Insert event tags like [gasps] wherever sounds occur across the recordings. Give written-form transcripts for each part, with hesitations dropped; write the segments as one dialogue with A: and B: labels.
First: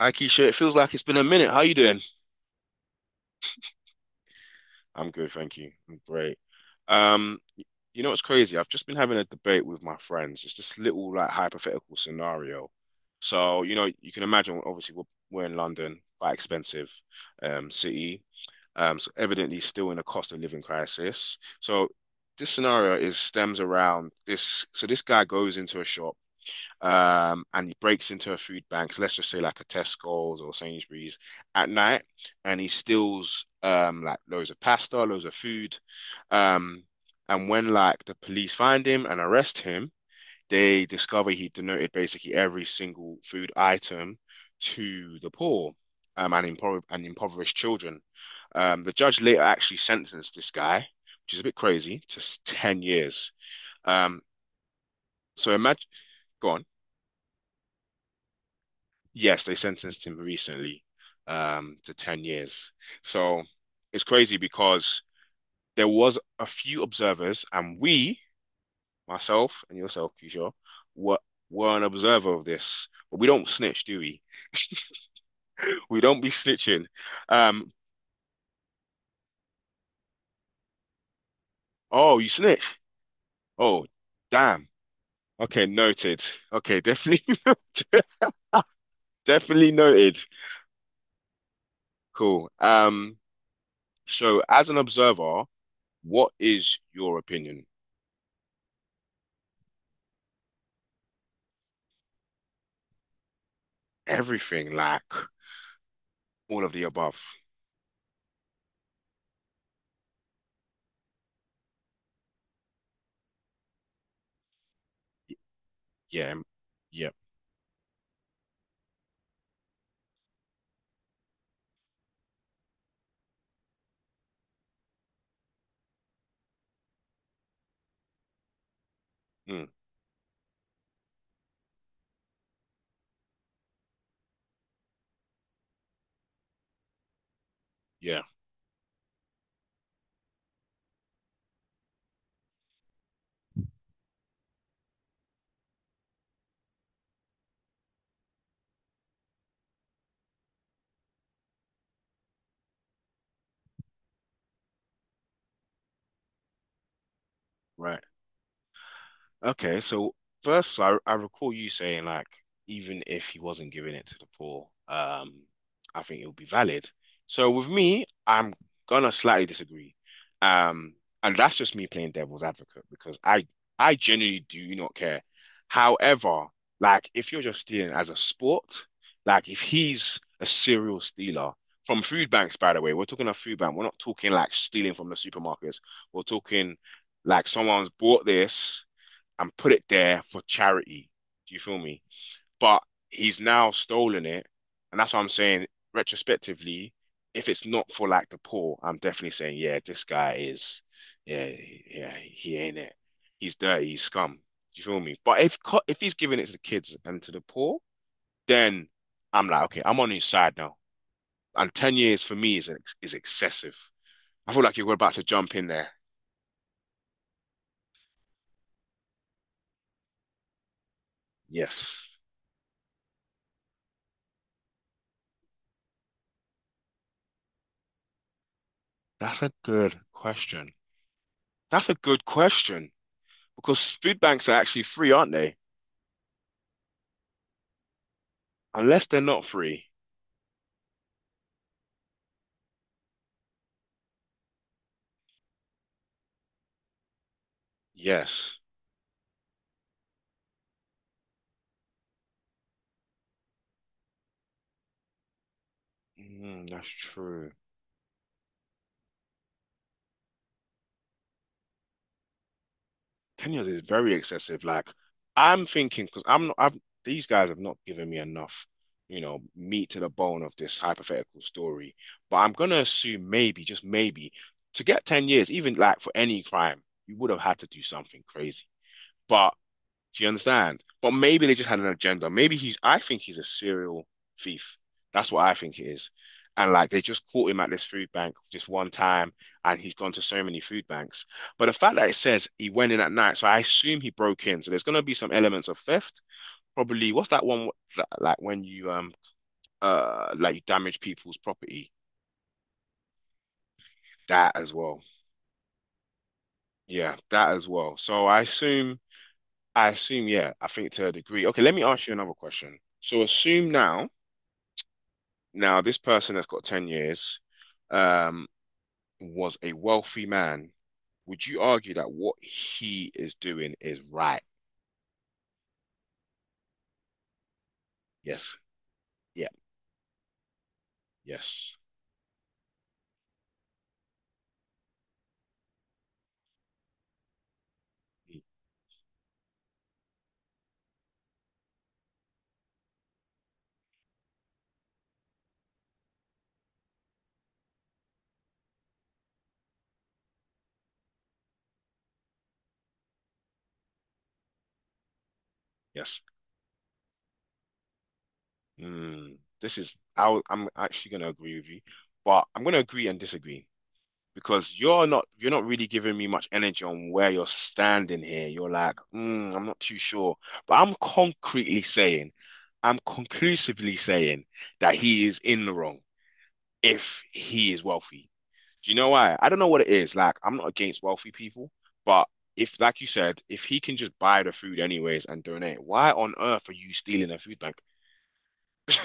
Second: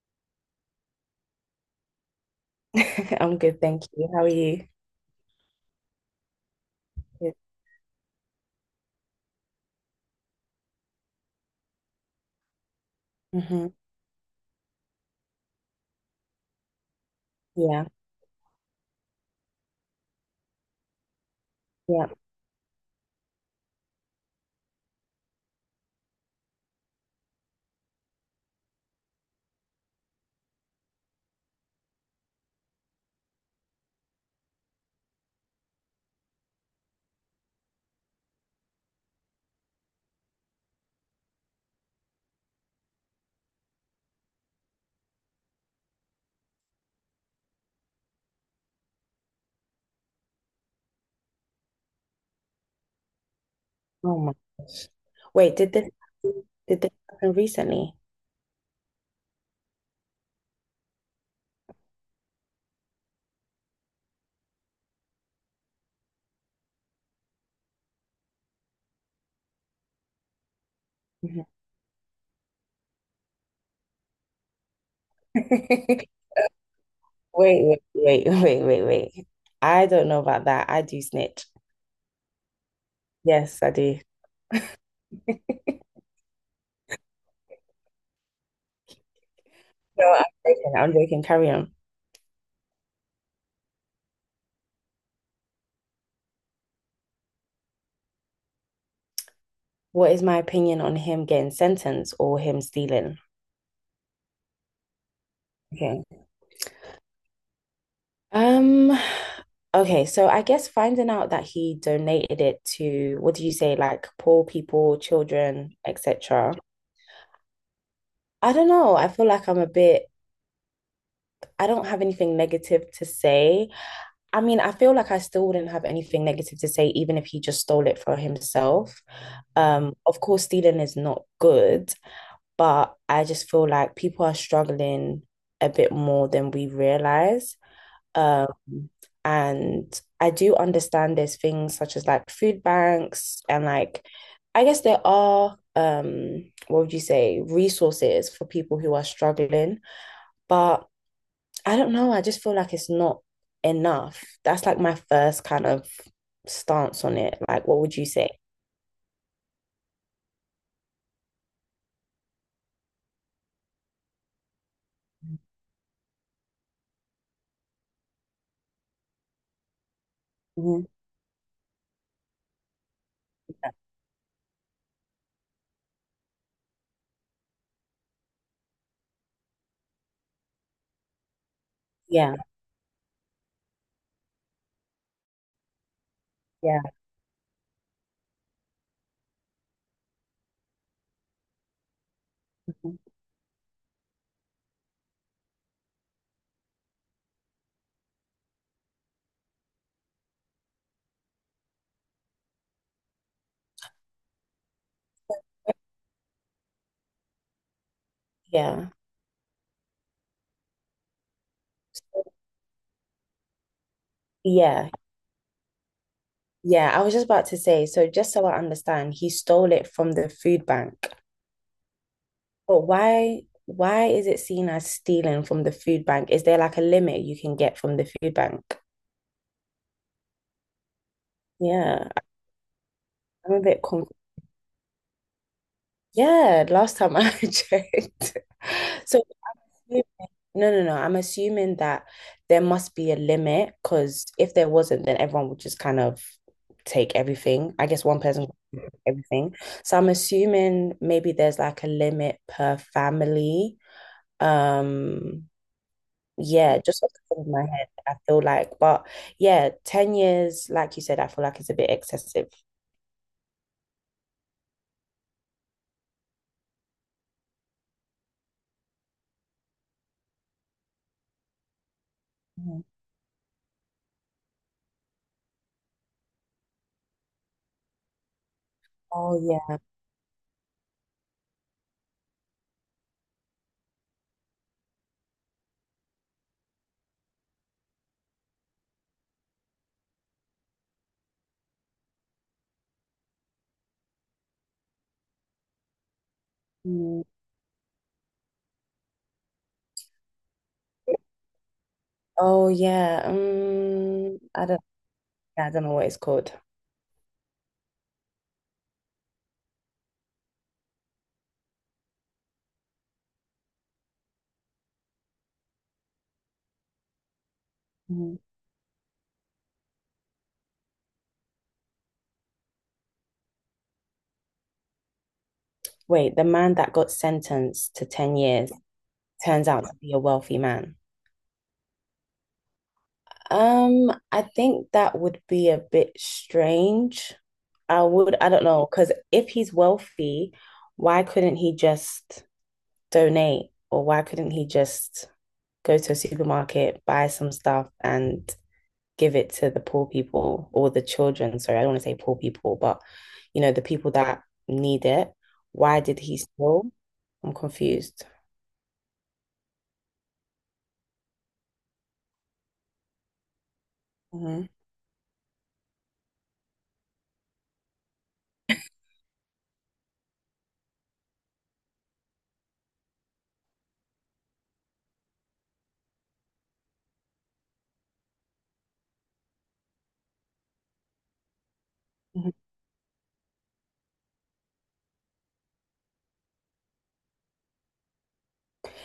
A: Hi, Keisha. It feels like it's been a minute. How you doing?
B: [laughs] I'm good, thank you. How are you?
A: I'm good, thank you. I'm great.
B: Good.
A: Um, you know what's crazy? I've just been having a debate with my friends. It's this little like hypothetical scenario. So,
B: hmm
A: you know, you can imagine obviously we're in London, quite expensive
B: Yeah,
A: city. So evidently still in a cost of living crisis. So
B: yeah.
A: this scenario is stems around this. So this guy goes into a shop. And he breaks into a food bank, so let's just say like a Tesco's or Sainsbury's at night, and he steals like loads of pasta, loads of food. Um, and when like the police find him and arrest him, they discover he donated basically every single food item to the poor and, impoverished children. The judge later actually sentenced this guy, which is a bit crazy, to 10 years.
B: Oh
A: Um,
B: my gosh.
A: so
B: Wait,
A: imagine, go on.
B: did this happen recently?
A: Yes, they sentenced him recently, to 10 years. So it's crazy because there was a few observers, and we, myself and yourself, Kishore, were
B: Mhm.
A: were an observer of this. But we don't snitch, do we? We don't
B: [laughs]
A: be snitching.
B: Wait,
A: Um,
B: wait, wait, wait, wait, wait. I don't know about that. I do snitch.
A: oh, you snitch?
B: Yes, I
A: Oh,
B: do.
A: damn. Okay, noted. Okay, definitely [laughs] definitely
B: No,
A: noted.
B: I'm joking. I'm joking. Carry on.
A: Cool. So as an observer, what is your opinion?
B: What is my opinion on him getting sentenced or him stealing?
A: Everything, like
B: Okay.
A: all of the above.
B: Um, okay, so I guess finding out that he donated it to, what do you say, like poor people, children,
A: Yeah,
B: etc.
A: yeah,
B: I don't know. I feel like I'm a bit, I don't have anything negative to say. I mean, I feel like I still wouldn't have anything negative to say, even if he just stole it for himself.
A: mm,
B: Of course, stealing is not good, but I just feel like people are struggling a bit more than we realize.
A: yeah,
B: Um, and I do understand there's things such as like food banks and like, I guess there are, what would you say, resources for people who are struggling, but I don't know. I just feel like it's not enough. That's like my first kind of stance on it. Like, what would
A: right.
B: you say?
A: Okay, so first, I recall you saying like even if he wasn't giving it to the poor, I think it would be valid. So with me, I'm gonna slightly disagree,
B: Mhm.
A: um, and that's just me playing devil's advocate because I genuinely do not care. However, like if you're just stealing as a sport, like if he's a serial stealer from food
B: Yeah,
A: banks, by the way, we're talking a food bank. We're not talking like stealing from the supermarkets. We're talking
B: yeah.
A: like someone's bought this and put it there for charity. Do you feel me? But
B: Mhm.
A: he's now stolen it, and that's what I'm saying. Retrospectively, if it's not for like the poor, I'm definitely saying, yeah, this guy is, yeah, yeah, he ain't it. He's dirty, he's scum. Do you feel me? But if he's giving it to the kids and to the poor, then
B: Yeah,
A: I'm like, okay, I'm on his side now. And 10 years for me is excessive. I feel like
B: yeah,
A: you're about to jump in there.
B: yeah. I was just about to say, so just so I understand, he stole it from the food bank.
A: Yes,
B: Why is it seen as stealing from the food bank? Is there like a limit you can get from the food bank?
A: that's a good question. That's a
B: Yeah,
A: good question.
B: I'm a bit
A: Because
B: confused.
A: food banks are actually free, aren't they?
B: Yeah, last time I [laughs] checked.
A: Unless they're
B: So
A: not free.
B: no, no, no. I'm assuming that there must be a limit because if there wasn't, then everyone would just kind of take everything. I guess one person
A: Yes.
B: would take everything. So I'm assuming maybe there's like a limit per family. Um,
A: Mm,
B: yeah,
A: that's
B: just off the top of
A: true.
B: my head, I feel like, but yeah, 10 years, like you said, I feel like it's a bit excessive.
A: 10 years is very excessive. Like, I'm thinking, because I'm not, I've, these guys have not given me enough, you know, meat to the bone of this hypothetical story. But I'm going to
B: Mhm.
A: assume maybe, just maybe, to get 10 years, even like for any crime, you would have had to do something crazy.
B: Oh
A: But
B: yeah.
A: do you understand? But maybe they just had an agenda. Maybe he's, I think he's a serial thief. That's what I think it is. And like they just caught him at this food bank just one time and he's gone to so many food banks. But the fact that it says he went in at night, so I assume he broke in. So there's going to be some elements of theft. Probably,
B: Mm.
A: what's that one that, like when you, like you damage people's property?
B: Oh yeah.
A: That
B: I
A: as
B: don't,
A: well.
B: yeah, I don't know what it's called.
A: Yeah, that as well. So I assume, yeah, I think to a degree. Okay, let me ask you another question. So assume now, this person that's got 10 years
B: Mhm.
A: um, was a wealthy man. Would you argue that what he is doing is right?
B: Wait, the man that got sentenced to 10
A: Yes.
B: years
A: Yeah.
B: turns out to be a wealthy man.
A: Yes.
B: I think that would be a bit strange.
A: Mm,
B: I don't know, because if he's wealthy, why couldn't he just donate or why couldn't he just go to a supermarket, buy some stuff and give it to the poor people or the children? Sorry, I don't want to say poor people, but you know, the people that need it. Why did
A: yes.
B: he steal? I'm confused.
A: Mm. This is, I, I'm actually going to agree with you, but I'm going to agree and disagree
B: Mhm,
A: because you're not really giving me much energy on where you're standing here. You're like, mm, I'm not too sure, but I'm conclusively saying that he is in the wrong. If he is wealthy. Do you know why? I don't know what it is. Like, I'm not against wealthy people, but
B: mhm.
A: if, like you said, if he can just buy the food anyways and donate, why on earth are you stealing a food bank?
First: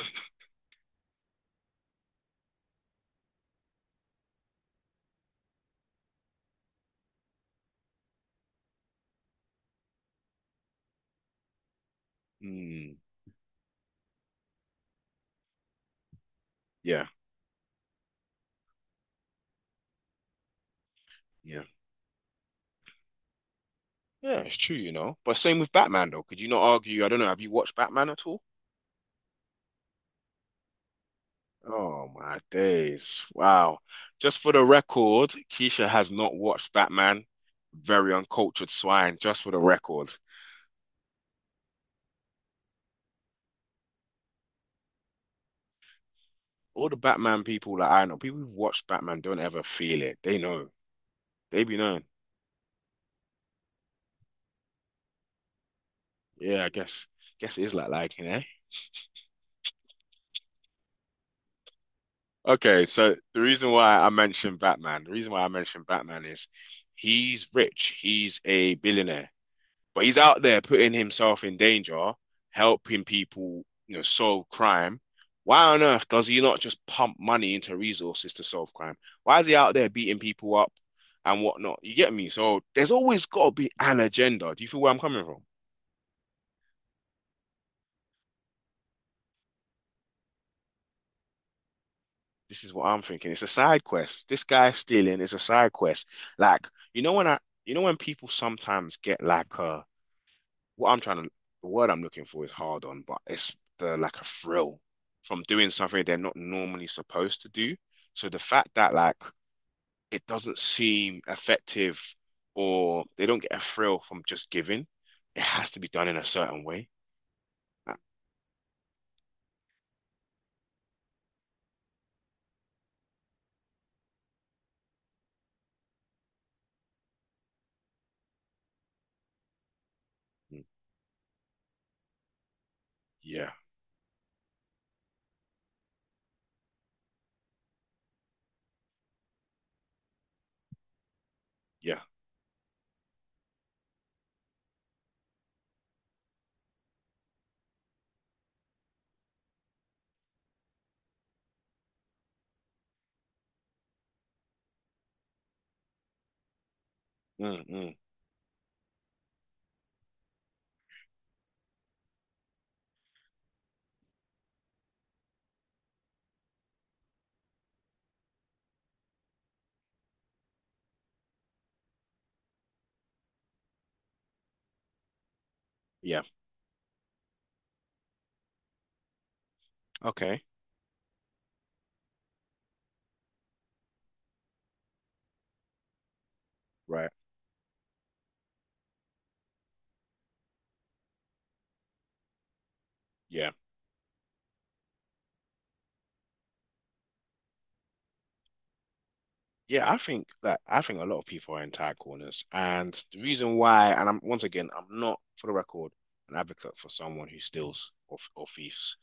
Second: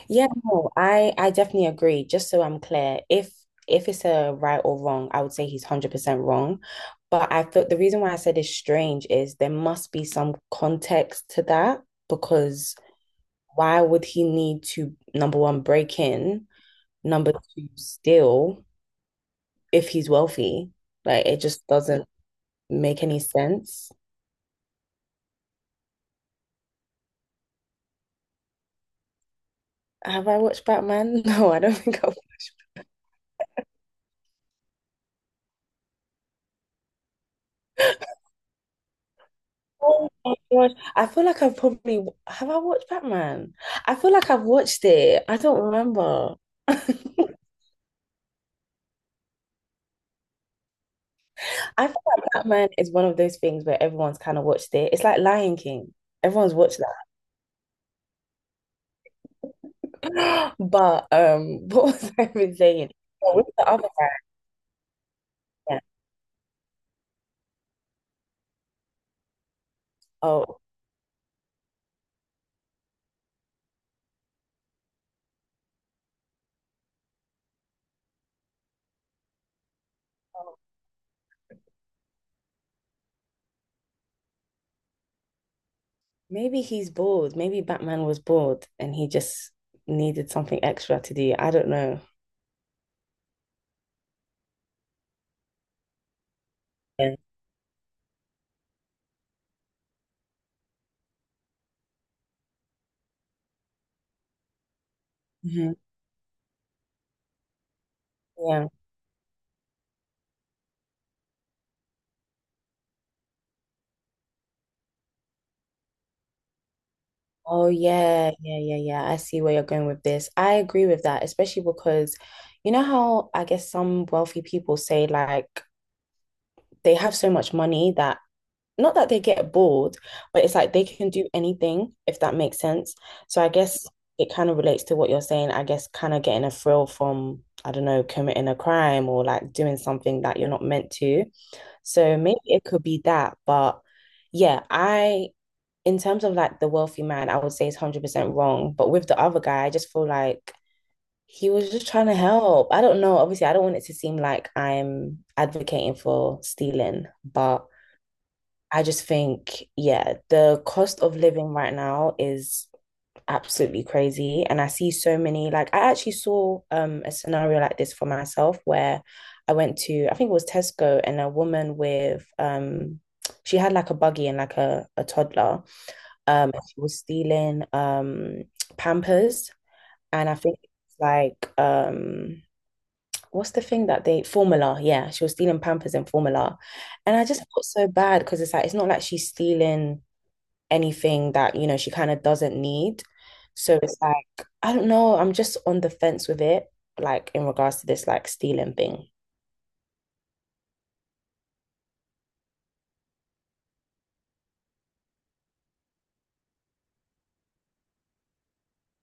B: Yeah, no, I definitely agree. Just so I'm clear, if it's a right or wrong, I would say he's 100% wrong. But I feel the reason why I said it's strange is there must be some context to that because
A: Hmm.
B: why would he need to, number one, break in,
A: Yeah,
B: number two, steal if he's wealthy? Like it
A: yeah,
B: just doesn't make any sense.
A: yeah. It's true, you know. But same with Batman, though. Could you not argue? I don't know. Have you watched Batman at all?
B: Have I watched Batman? [laughs] No, I don't think
A: Oh
B: I.
A: my days! Wow. Just for the record, Keisha has not watched Batman. Very uncultured swine. Just for the
B: Oh
A: record.
B: my gosh. I feel like I've probably have I watched Batman? I feel like I've watched it. I don't remember. [laughs] I
A: All the Batman people that I know, people who've watched Batman don't ever feel it. They know. They
B: feel
A: be knowing.
B: like Batman is one of those things where everyone's kind of watched it. It's like Lion King. Everyone's
A: Yeah, I
B: watched
A: guess guess it is like liking, eh?
B: that. [gasps] But [laughs] what was I even
A: Okay,
B: saying?
A: so
B: Oh, what's the other
A: the reason why I
B: thing?
A: mentioned Batman is he's rich. He's a billionaire. But he's out there
B: Oh,
A: putting himself in danger, helping people, you know, solve crime. Why on earth does he not just pump money into resources to solve crime? Why is he out there beating people up and whatnot? You get me? So there's always got to be an agenda. Do you feel where I'm coming from?
B: maybe he's bored. Maybe Batman was bored and he just needed something extra to do. I don't know.
A: This is what I'm thinking. It's a side quest. This guy stealing is a side quest. Like, you know
B: Yeah.
A: when I, you know when people sometimes get like a what I'm trying to, the word I'm looking for is hard on, but it's the like a thrill from doing
B: Mhm.
A: something they're not normally supposed to do. So the
B: Yeah.
A: fact that like it doesn't seem effective or they don't get a thrill from just giving, it has to be done in a certain way.
B: Oh
A: Uh,
B: yeah, yeah, yeah, yeah. I see where you're going with this. I agree with that, especially because you know how I guess some wealthy people say like they have so much money that not that they get bored, but it's
A: mm,
B: like they can do anything if that makes sense. So I
A: yeah,
B: guess it kind of relates to what you're saying. I guess kind of getting a thrill from, I don't know, committing a crime or like doing something that you're not meant to.
A: yeah,
B: So maybe it could be that, but yeah, I in terms of like the wealthy man, I would say it's 100% wrong. But with the other guy, I just feel like he was just trying to help. I don't know. Obviously, I don't want it to seem like I'm advocating for stealing,
A: mm,
B: but
A: mm,
B: I just think, yeah, the cost of living right now is absolutely crazy. And I see so many, like, I actually saw a scenario like this for myself where I went to, I think it was Tesco, and a woman with, she had like a buggy and like a toddler,
A: yeah.
B: she was stealing Pampers, and I
A: Okay,
B: think it's like what's the thing that they formula? Yeah, she was stealing Pampers and formula,
A: right.
B: and I just felt so bad because it's like it's not like she's stealing anything that you know she kind of doesn't need.
A: Yeah.
B: So it's like I don't know. I'm just on the fence with it, like in regards to this like stealing thing.
A: Yeah, I think that I think a lot of people are in tight corners, and the reason why, and I'm once again, I'm not for the record an advocate for someone who steals or thieves.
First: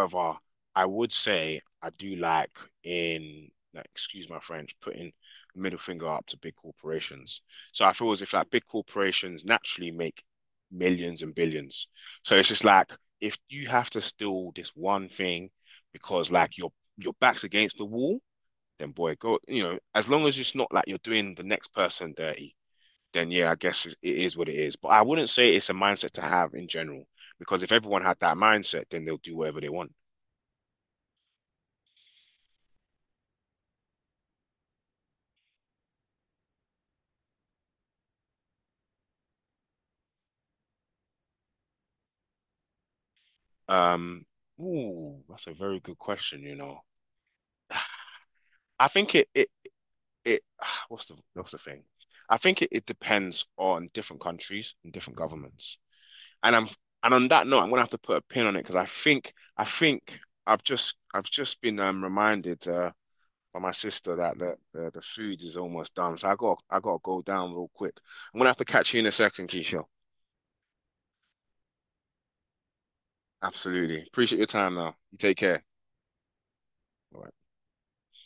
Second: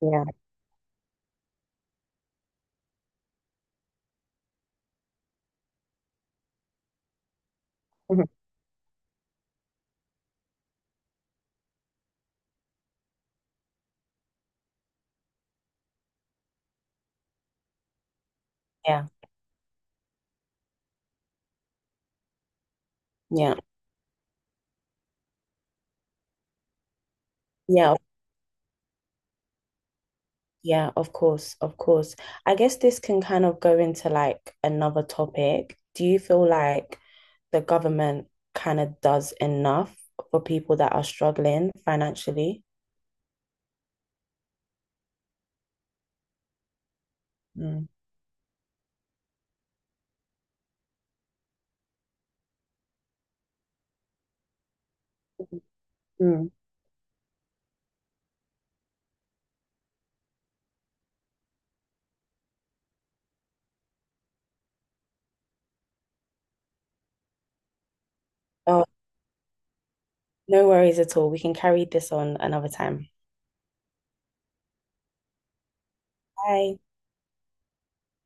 B: Yeah.
A: I would say I do like in, like, excuse my French, putting the middle finger up to big corporations. So I feel
B: [laughs]
A: as if
B: Mhm.
A: like big corporations naturally make millions and billions. So it's just like if you have to steal this one thing because like your back's against the wall then
B: Yeah.
A: boy, go. You know, as long as it's not like you're doing the next person dirty, then yeah,
B: Yeah.
A: I guess it is what it is. But I wouldn't say it's a mindset to have in general, because if
B: Yeah.
A: everyone had that mindset, then they'll do whatever they want.
B: Yeah, of course, of course. I guess this can kind of go into like another topic. Do you feel like the government kind of does enough for people that are struggling financially?
A: Um, Ooh, that's a very good question, you know.
B: Mm.
A: I think it [sighs] what's the thing? I think it depends on different countries and different governments.
B: Mm.
A: And I'm and on that note, I'm gonna have to put a pin on it because I think I've just been reminded by my sister that the food is almost done. So I got to go down real quick. I'm gonna have to
B: Oh,
A: catch you in a second, Keisha.
B: no worries at all. We can carry this on another time.
A: Absolutely. Appreciate your time now. You take care.
B: Bye.
A: Bye.